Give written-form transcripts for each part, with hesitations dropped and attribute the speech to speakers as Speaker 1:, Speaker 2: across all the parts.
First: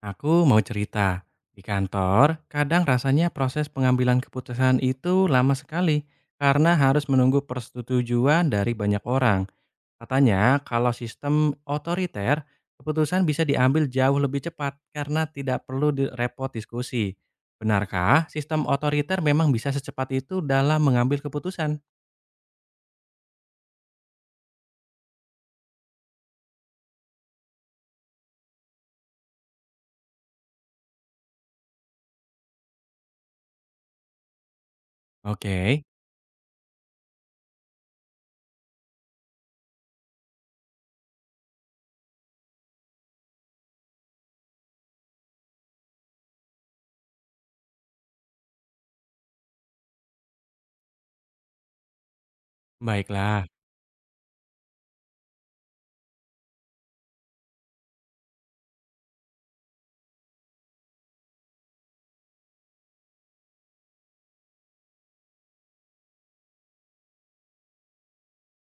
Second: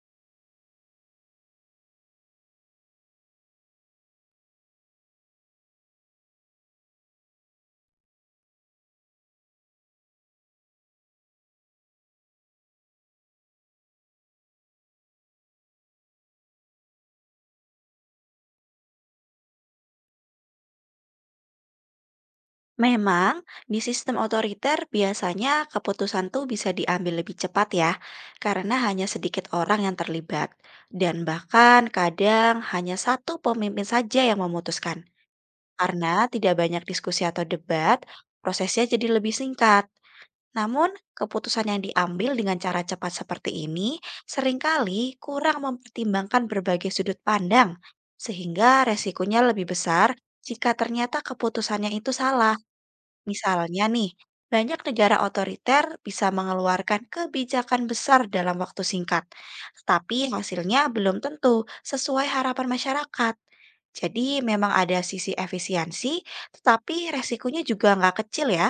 Speaker 1: Aku mau cerita, di kantor kadang rasanya proses pengambilan keputusan itu lama sekali karena harus menunggu persetujuan dari banyak orang. Katanya kalau sistem otoriter, keputusan bisa diambil jauh lebih cepat karena tidak perlu repot diskusi. Benarkah sistem otoriter memang bisa secepat itu dalam mengambil keputusan?
Speaker 2: Memang, di sistem otoriter biasanya keputusan tuh bisa diambil lebih cepat ya, karena hanya sedikit orang yang terlibat. Dan bahkan kadang hanya satu pemimpin saja yang memutuskan.
Speaker 1: Oke,
Speaker 2: Karena tidak banyak diskusi atau debat, prosesnya jadi lebih singkat. Namun, keputusan yang diambil dengan cara cepat seperti ini seringkali kurang mempertimbangkan berbagai sudut pandang, sehingga resikonya lebih besar jika ternyata keputusannya itu salah.
Speaker 1: baiklah.
Speaker 2: Misalnya nih, banyak negara otoriter bisa mengeluarkan kebijakan besar dalam waktu singkat, tetapi hasilnya belum tentu sesuai harapan masyarakat. Jadi memang ada sisi efisiensi, tetapi resikonya juga nggak kecil ya.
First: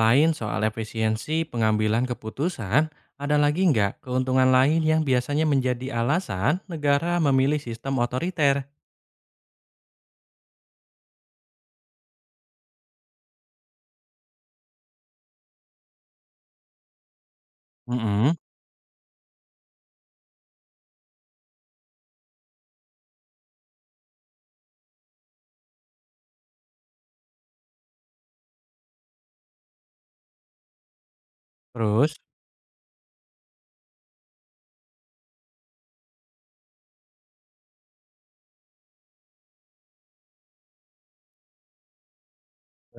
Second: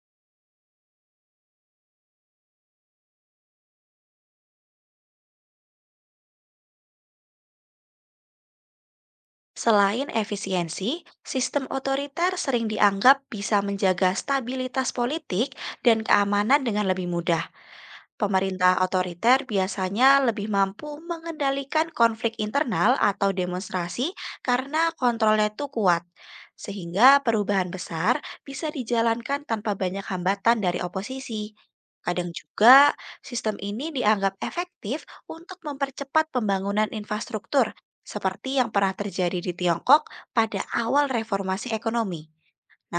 Speaker 1: Lain soal efisiensi pengambilan keputusan, ada lagi nggak keuntungan lain yang biasanya menjadi alasan negara memilih sistem otoriter?
Speaker 2: Selain efisiensi, sistem otoriter sering dianggap bisa menjaga stabilitas politik dan keamanan dengan lebih mudah.
Speaker 1: Mm-mm.
Speaker 2: Pemerintah otoriter biasanya lebih mampu mengendalikan konflik internal atau demonstrasi karena kontrolnya itu kuat, sehingga perubahan besar bisa dijalankan tanpa banyak hambatan dari oposisi.
Speaker 1: Terus,
Speaker 2: Kadang juga, sistem ini dianggap efektif untuk mempercepat pembangunan infrastruktur, seperti yang pernah terjadi di Tiongkok pada awal reformasi ekonomi.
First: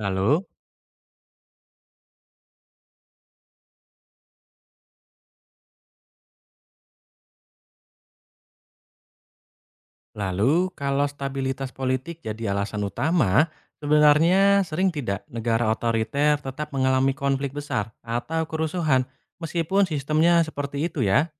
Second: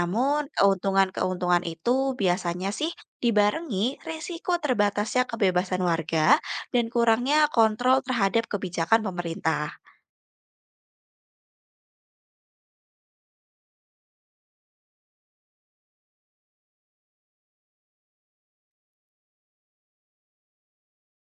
Speaker 1: lalu,
Speaker 2: keuntungan-keuntungan itu biasanya sih dibarengi resiko terbatasnya kebebasan warga dan kurangnya kontrol terhadap kebijakan pemerintah.
Speaker 1: lalu kalau stabilitas politik jadi alasan utama, sebenarnya sering tidak negara otoriter tetap mengalami konflik besar atau kerusuhan meskipun sistemnya seperti itu ya?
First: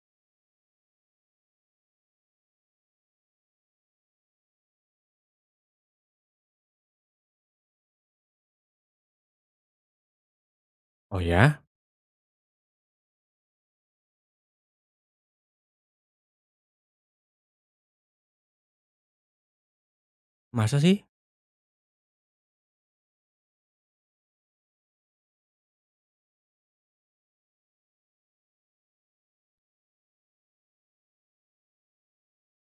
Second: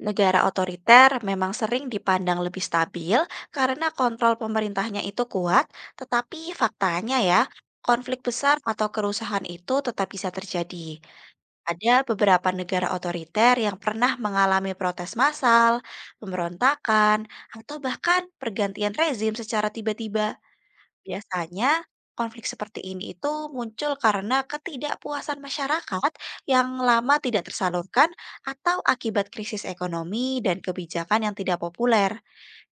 Speaker 2: Negara otoriter memang sering dipandang lebih stabil karena kontrol pemerintahnya itu kuat, tetapi faktanya ya, konflik besar atau kerusuhan itu tetap bisa terjadi.
Speaker 1: Oh ya,
Speaker 2: Ada beberapa negara otoriter yang pernah mengalami protes massal, pemberontakan, atau bahkan pergantian rezim secara tiba-tiba.
Speaker 1: masa sih?
Speaker 2: Biasanya konflik seperti ini itu muncul karena ketidakpuasan masyarakat yang lama tidak tersalurkan atau akibat krisis ekonomi dan kebijakan yang tidak populer.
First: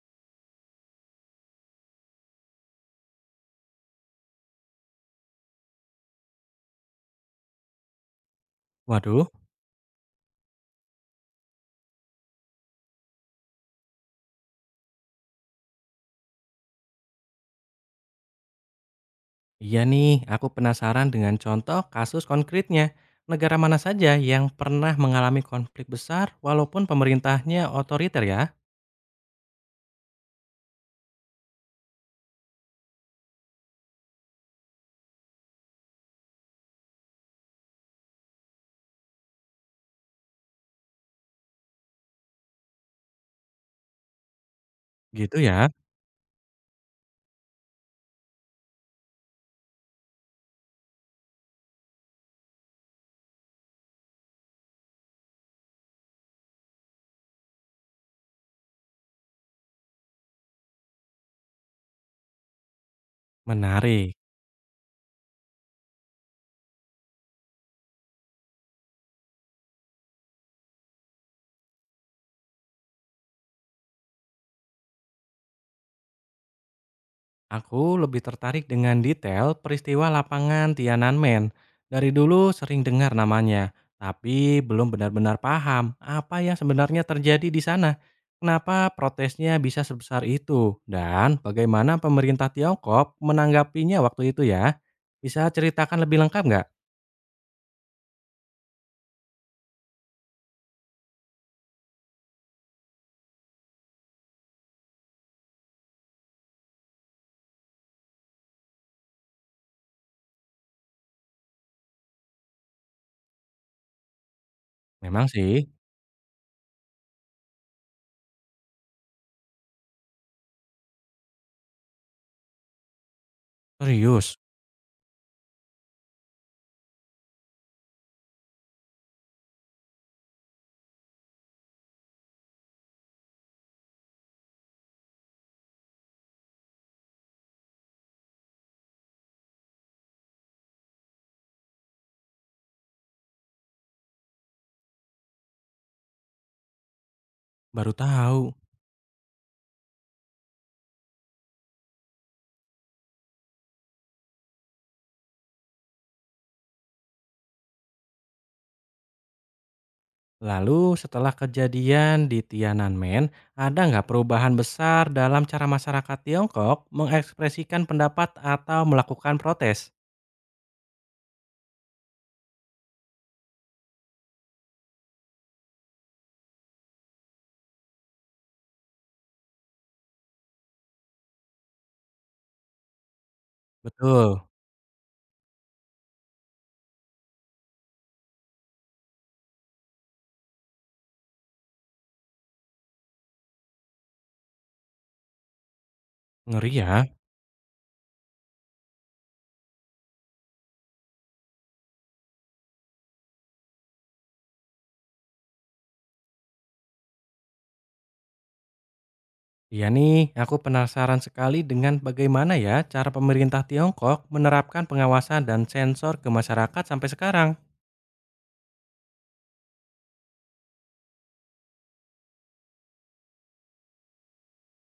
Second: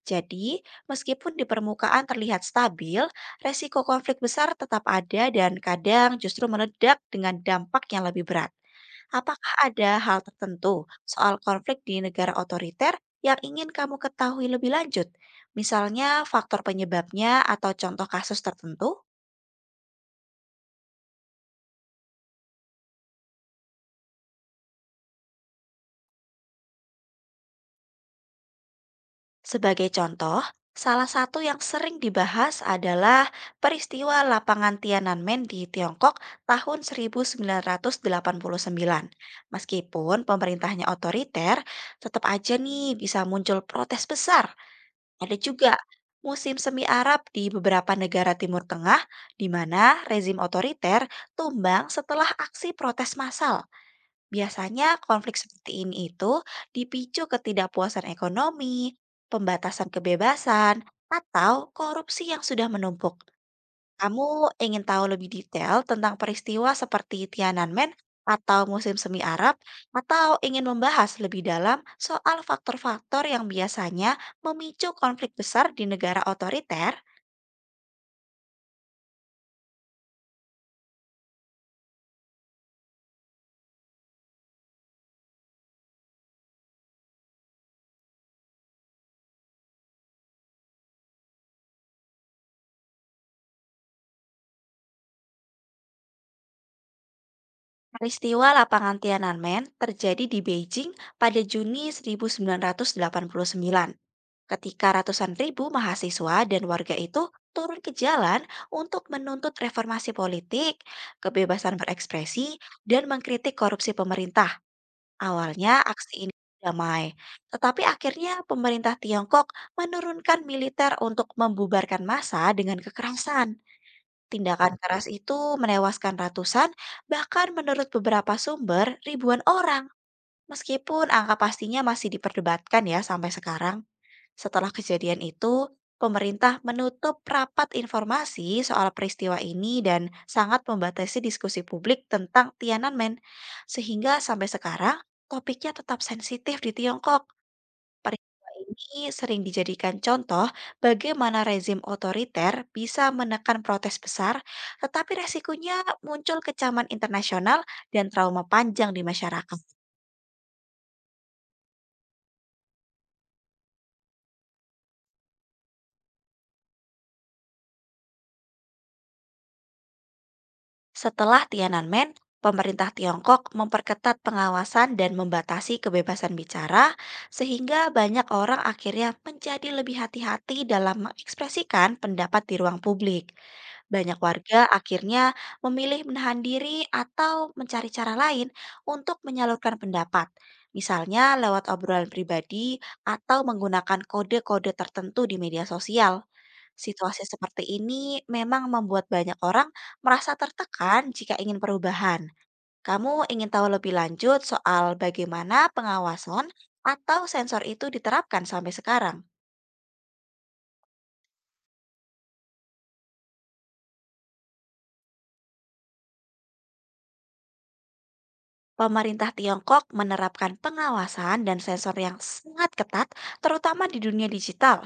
Speaker 2: Jadi, meskipun di permukaan terlihat stabil, resiko konflik besar tetap ada dan kadang justru meledak dengan dampak yang lebih berat.
Speaker 1: Waduh.
Speaker 2: Apakah ada hal tertentu soal konflik di negara otoriter yang ingin kamu ketahui lebih lanjut? Misalnya faktor penyebabnya atau contoh kasus tertentu?
Speaker 1: Iya nih, aku penasaran dengan contoh kasus konkretnya. Negara mana saja yang pernah mengalami konflik besar walaupun pemerintahnya otoriter ya?
Speaker 2: Sebagai contoh, salah satu yang sering dibahas adalah peristiwa lapangan Tiananmen di Tiongkok tahun 1989. Meskipun pemerintahnya otoriter, tetap aja nih bisa muncul protes besar. Ada
Speaker 1: Gitu ya,
Speaker 2: juga musim semi Arab di beberapa negara Timur Tengah di mana rezim otoriter tumbang setelah aksi protes massal. Biasanya konflik seperti ini itu dipicu ketidakpuasan ekonomi, pembatasan kebebasan, atau korupsi yang sudah menumpuk.
Speaker 1: menarik.
Speaker 2: Kamu ingin tahu lebih detail tentang peristiwa seperti Tiananmen atau musim semi Arab, atau ingin membahas lebih dalam soal faktor-faktor yang biasanya memicu konflik besar di negara otoriter?
Speaker 1: Aku lebih tertarik dengan detail peristiwa lapangan Tiananmen. Dari dulu sering dengar namanya, tapi belum benar-benar paham apa yang sebenarnya terjadi di sana. Kenapa protesnya bisa sebesar itu dan bagaimana pemerintah Tiongkok menanggapinya waktu itu ya? Bisa ceritakan lebih lengkap nggak?
Speaker 2: Peristiwa lapangan Tiananmen terjadi di Beijing pada Juni 1989 ketika ratusan ribu mahasiswa dan warga itu turun ke jalan untuk menuntut reformasi politik, kebebasan berekspresi, dan mengkritik korupsi pemerintah.
Speaker 1: Memang sih,
Speaker 2: Awalnya aksi ini damai, tetapi akhirnya pemerintah Tiongkok menurunkan militer untuk membubarkan massa dengan kekerasan.
Speaker 1: serius,
Speaker 2: Tindakan keras itu menewaskan ratusan, bahkan menurut beberapa sumber ribuan orang. Meskipun angka pastinya masih diperdebatkan ya sampai sekarang. Setelah kejadian itu, pemerintah menutup rapat informasi soal peristiwa ini dan sangat membatasi diskusi publik tentang Tiananmen. Sehingga sampai sekarang, topiknya tetap sensitif di Tiongkok.
Speaker 1: baru
Speaker 2: Peristiwa
Speaker 1: tahu.
Speaker 2: ini sering dijadikan contoh bagaimana rezim otoriter bisa menekan protes besar, tetapi resikonya muncul kecaman internasional dan trauma panjang di masyarakat.
Speaker 1: Lalu setelah kejadian di Tiananmen, ada nggak perubahan besar dalam cara masyarakat Tiongkok mengekspresikan pendapat atau melakukan protes?
Speaker 2: Setelah Tiananmen, pemerintah Tiongkok memperketat pengawasan dan membatasi kebebasan bicara, sehingga banyak orang akhirnya menjadi lebih hati-hati dalam mengekspresikan pendapat di ruang publik. Banyak
Speaker 1: Betul,
Speaker 2: warga akhirnya memilih menahan diri atau mencari cara lain untuk menyalurkan pendapat. Misalnya lewat obrolan pribadi atau menggunakan kode-kode tertentu di media sosial.
Speaker 1: ngeri ya.
Speaker 2: Situasi seperti ini memang membuat banyak orang merasa tertekan jika ingin perubahan. Kamu ingin tahu lebih lanjut soal bagaimana pengawasan atau sensor itu diterapkan sampai sekarang?
Speaker 1: Iya nih, aku penasaran sekali dengan bagaimana ya cara pemerintah Tiongkok menerapkan pengawasan dan sensor ke masyarakat sampai sekarang.
Speaker 2: Pemerintah Tiongkok menerapkan pengawasan dan sensor yang sangat ketat, terutama di dunia digital.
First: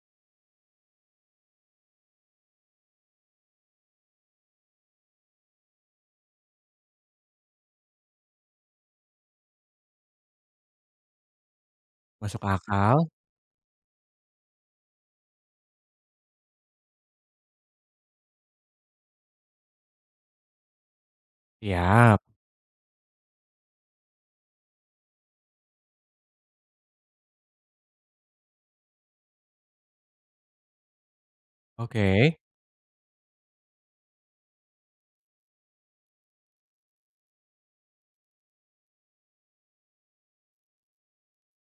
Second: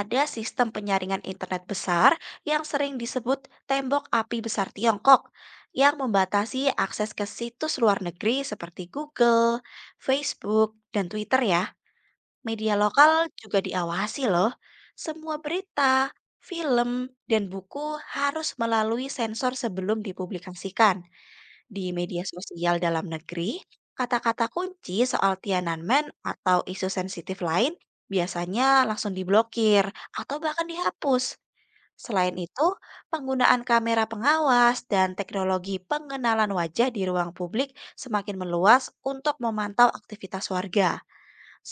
Speaker 2: Ada sistem penyaringan internet besar yang sering disebut tembok api besar Tiongkok yang membatasi akses ke situs luar negeri seperti Google, Facebook, dan Twitter ya.
Speaker 1: Masuk
Speaker 2: Media
Speaker 1: akal?
Speaker 2: lokal juga diawasi loh. Semua berita, film, dan buku harus melalui sensor sebelum dipublikasikan. Di
Speaker 1: Siap.
Speaker 2: media sosial dalam negeri, kata-kata kunci soal Tiananmen atau isu sensitif lain biasanya langsung diblokir atau bahkan dihapus. Selain
Speaker 1: Oke.
Speaker 2: itu, penggunaan kamera pengawas dan teknologi pengenalan wajah di ruang publik semakin meluas untuk memantau aktivitas warga.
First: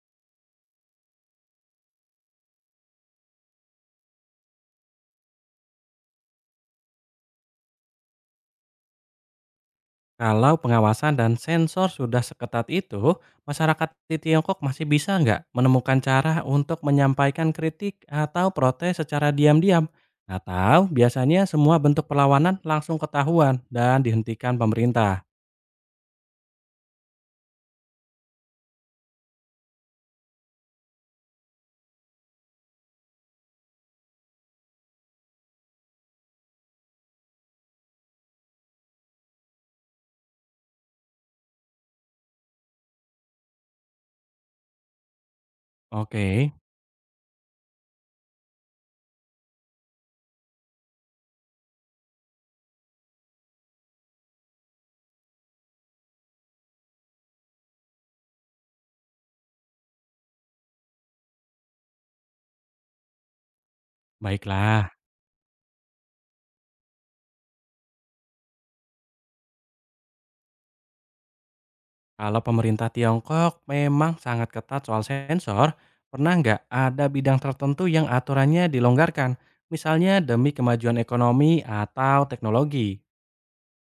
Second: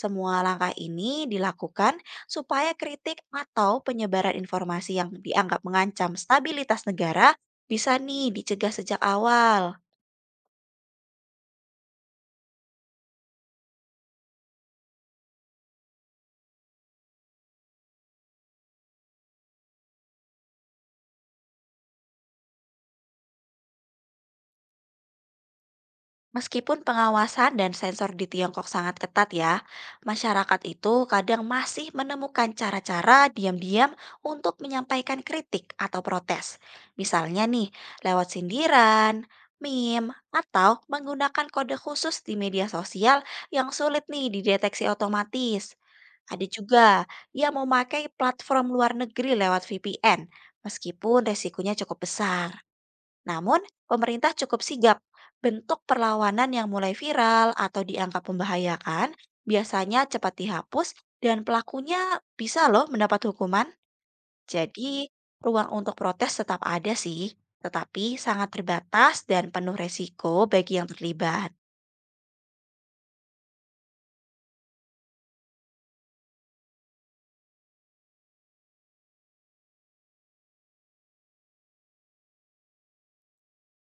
Speaker 2: Semua langkah ini dilakukan supaya kritik atau penyebaran informasi yang dianggap mengancam stabilitas negara bisa nih dicegah sejak awal.
Speaker 1: Kalau pengawasan dan sensor sudah seketat itu, masyarakat di Tiongkok masih bisa nggak menemukan cara untuk menyampaikan kritik atau protes secara diam-diam? Atau biasanya semua bentuk perlawanan langsung ketahuan dan dihentikan pemerintah?
Speaker 2: Meskipun pengawasan dan sensor di Tiongkok sangat ketat ya, masyarakat itu kadang masih menemukan cara-cara diam-diam untuk menyampaikan kritik atau protes. Misalnya nih, lewat sindiran, meme, atau menggunakan kode khusus di media sosial yang sulit nih dideteksi otomatis. Ada
Speaker 1: Oke,
Speaker 2: juga yang memakai platform luar negeri lewat VPN, meskipun resikonya cukup besar. Namun, pemerintah cukup sigap. Bentuk perlawanan yang mulai viral atau dianggap membahayakan biasanya cepat dihapus dan pelakunya bisa loh mendapat hukuman.
Speaker 1: baiklah.
Speaker 2: Jadi, ruang untuk protes tetap ada sih, tetapi sangat terbatas dan penuh resiko bagi yang terlibat.
Speaker 1: Kalau pemerintah Tiongkok memang sangat ketat soal sensor, pernah nggak ada bidang tertentu yang aturannya dilonggarkan? Misalnya demi kemajuan ekonomi atau teknologi?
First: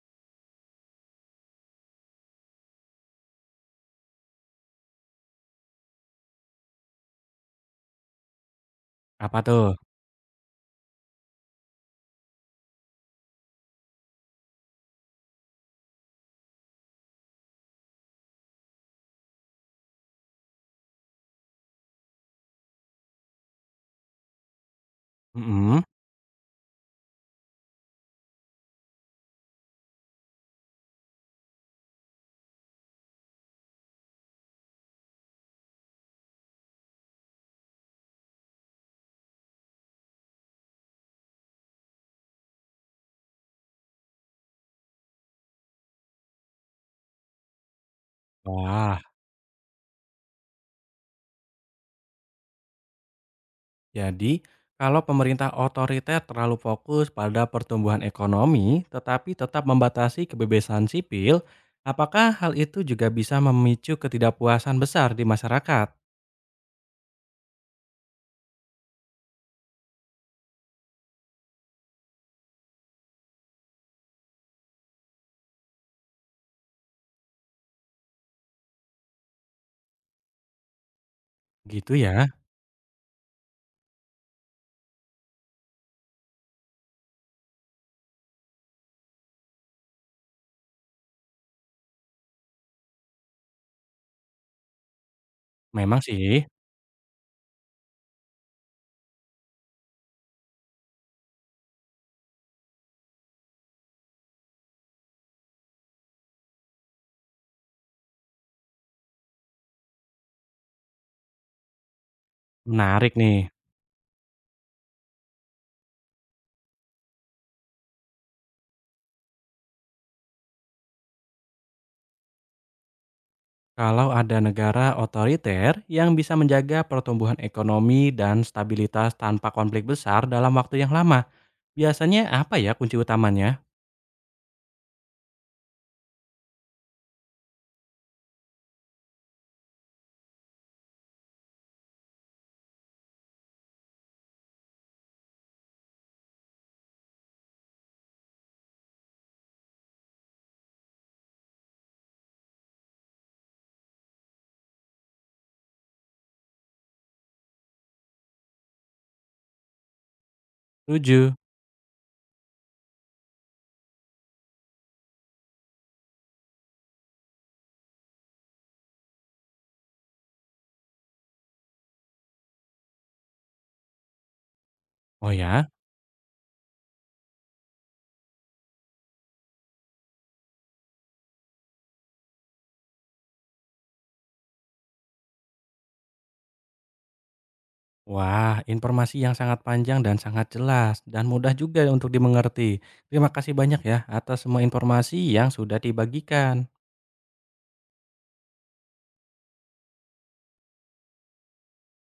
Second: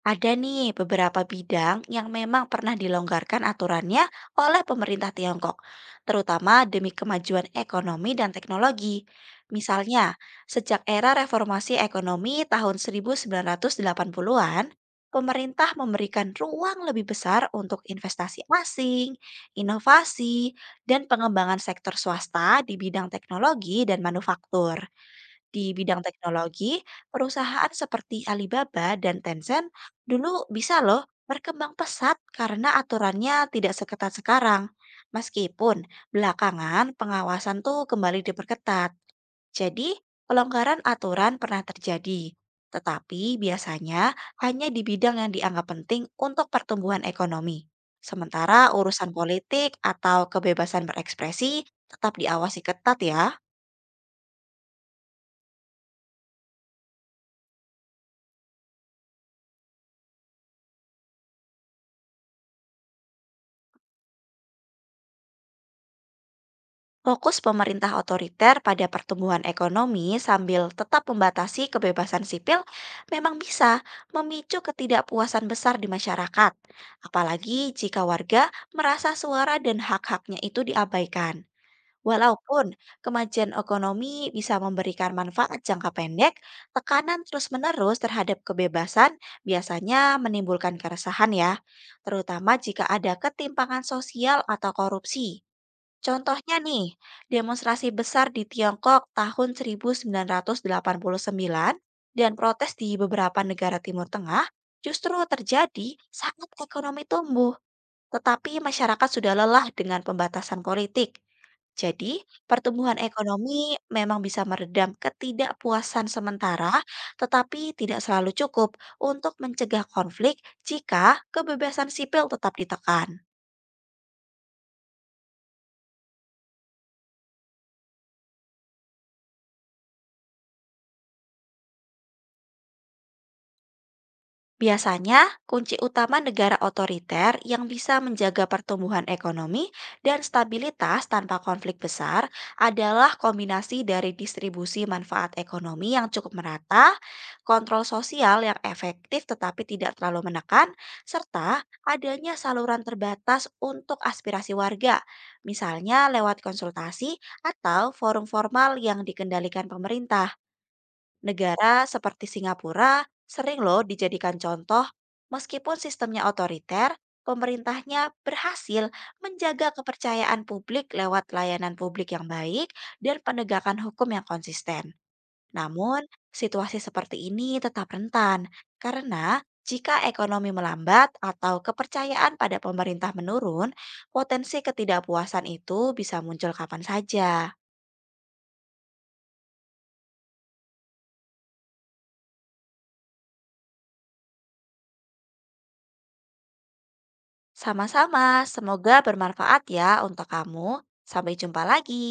Speaker 2: Ada nih beberapa bidang yang memang pernah dilonggarkan aturannya oleh pemerintah Tiongkok, terutama demi kemajuan ekonomi dan teknologi.
Speaker 1: Apa tuh?
Speaker 2: Misalnya, sejak era reformasi ekonomi tahun 1980-an, pemerintah memberikan ruang lebih besar untuk investasi asing, inovasi, dan pengembangan sektor swasta di bidang teknologi dan manufaktur. Di
Speaker 1: Mm-mm.
Speaker 2: bidang teknologi, perusahaan seperti Alibaba dan Tencent dulu bisa loh berkembang pesat karena aturannya tidak seketat sekarang. Meskipun belakangan pengawasan tuh kembali diperketat. Jadi, pelonggaran aturan pernah terjadi. Tetapi biasanya hanya di bidang yang dianggap penting untuk pertumbuhan ekonomi. Sementara
Speaker 1: Wah,
Speaker 2: urusan politik atau kebebasan berekspresi tetap diawasi ketat ya.
Speaker 1: jadi kalau pemerintah otoriter terlalu fokus pada pertumbuhan ekonomi tetapi tetap membatasi kebebasan sipil, apakah hal itu juga bisa memicu ketidakpuasan besar di masyarakat?
Speaker 2: Fokus pemerintah otoriter pada pertumbuhan ekonomi sambil tetap membatasi kebebasan sipil memang bisa memicu ketidakpuasan besar di masyarakat, apalagi jika warga merasa suara dan hak-haknya itu diabaikan.
Speaker 1: Gitu ya.
Speaker 2: Walaupun kemajuan ekonomi bisa memberikan manfaat jangka pendek, tekanan terus-menerus terhadap kebebasan biasanya menimbulkan keresahan ya, terutama jika ada ketimpangan sosial atau korupsi.
Speaker 1: Memang sih,
Speaker 2: Contohnya nih, demonstrasi besar di Tiongkok tahun 1989 dan protes di beberapa negara Timur Tengah justru terjadi saat ekonomi tumbuh, tetapi masyarakat sudah lelah dengan pembatasan politik. Jadi, pertumbuhan
Speaker 1: menarik nih.
Speaker 2: ekonomi memang bisa meredam ketidakpuasan sementara, tetapi tidak selalu cukup untuk mencegah konflik jika kebebasan sipil tetap ditekan.
Speaker 1: Kalau ada negara otoriter yang bisa menjaga pertumbuhan ekonomi dan stabilitas tanpa konflik besar dalam waktu yang lama, biasanya apa ya kunci utamanya?
Speaker 2: Biasanya, kunci utama negara otoriter yang bisa menjaga pertumbuhan ekonomi dan stabilitas tanpa konflik besar adalah kombinasi dari distribusi manfaat ekonomi yang cukup merata, kontrol sosial yang efektif tetapi tidak terlalu menekan, serta adanya saluran terbatas untuk aspirasi warga, misalnya lewat konsultasi atau forum formal yang dikendalikan pemerintah.
Speaker 1: Tujuh.
Speaker 2: Negara seperti Singapura sering loh dijadikan contoh, meskipun sistemnya otoriter, pemerintahnya berhasil menjaga kepercayaan publik lewat layanan publik yang baik dan penegakan hukum yang konsisten.
Speaker 1: Oh ya?
Speaker 2: Namun, situasi seperti ini tetap rentan karena jika ekonomi melambat atau kepercayaan pada pemerintah menurun, potensi ketidakpuasan itu bisa muncul kapan saja.
Speaker 1: Wah, informasi yang sangat panjang dan sangat jelas dan mudah juga untuk dimengerti. Terima kasih banyak ya atas semua informasi yang sudah dibagikan.
Speaker 2: Sama-sama, semoga bermanfaat ya untuk kamu. Sampai jumpa lagi.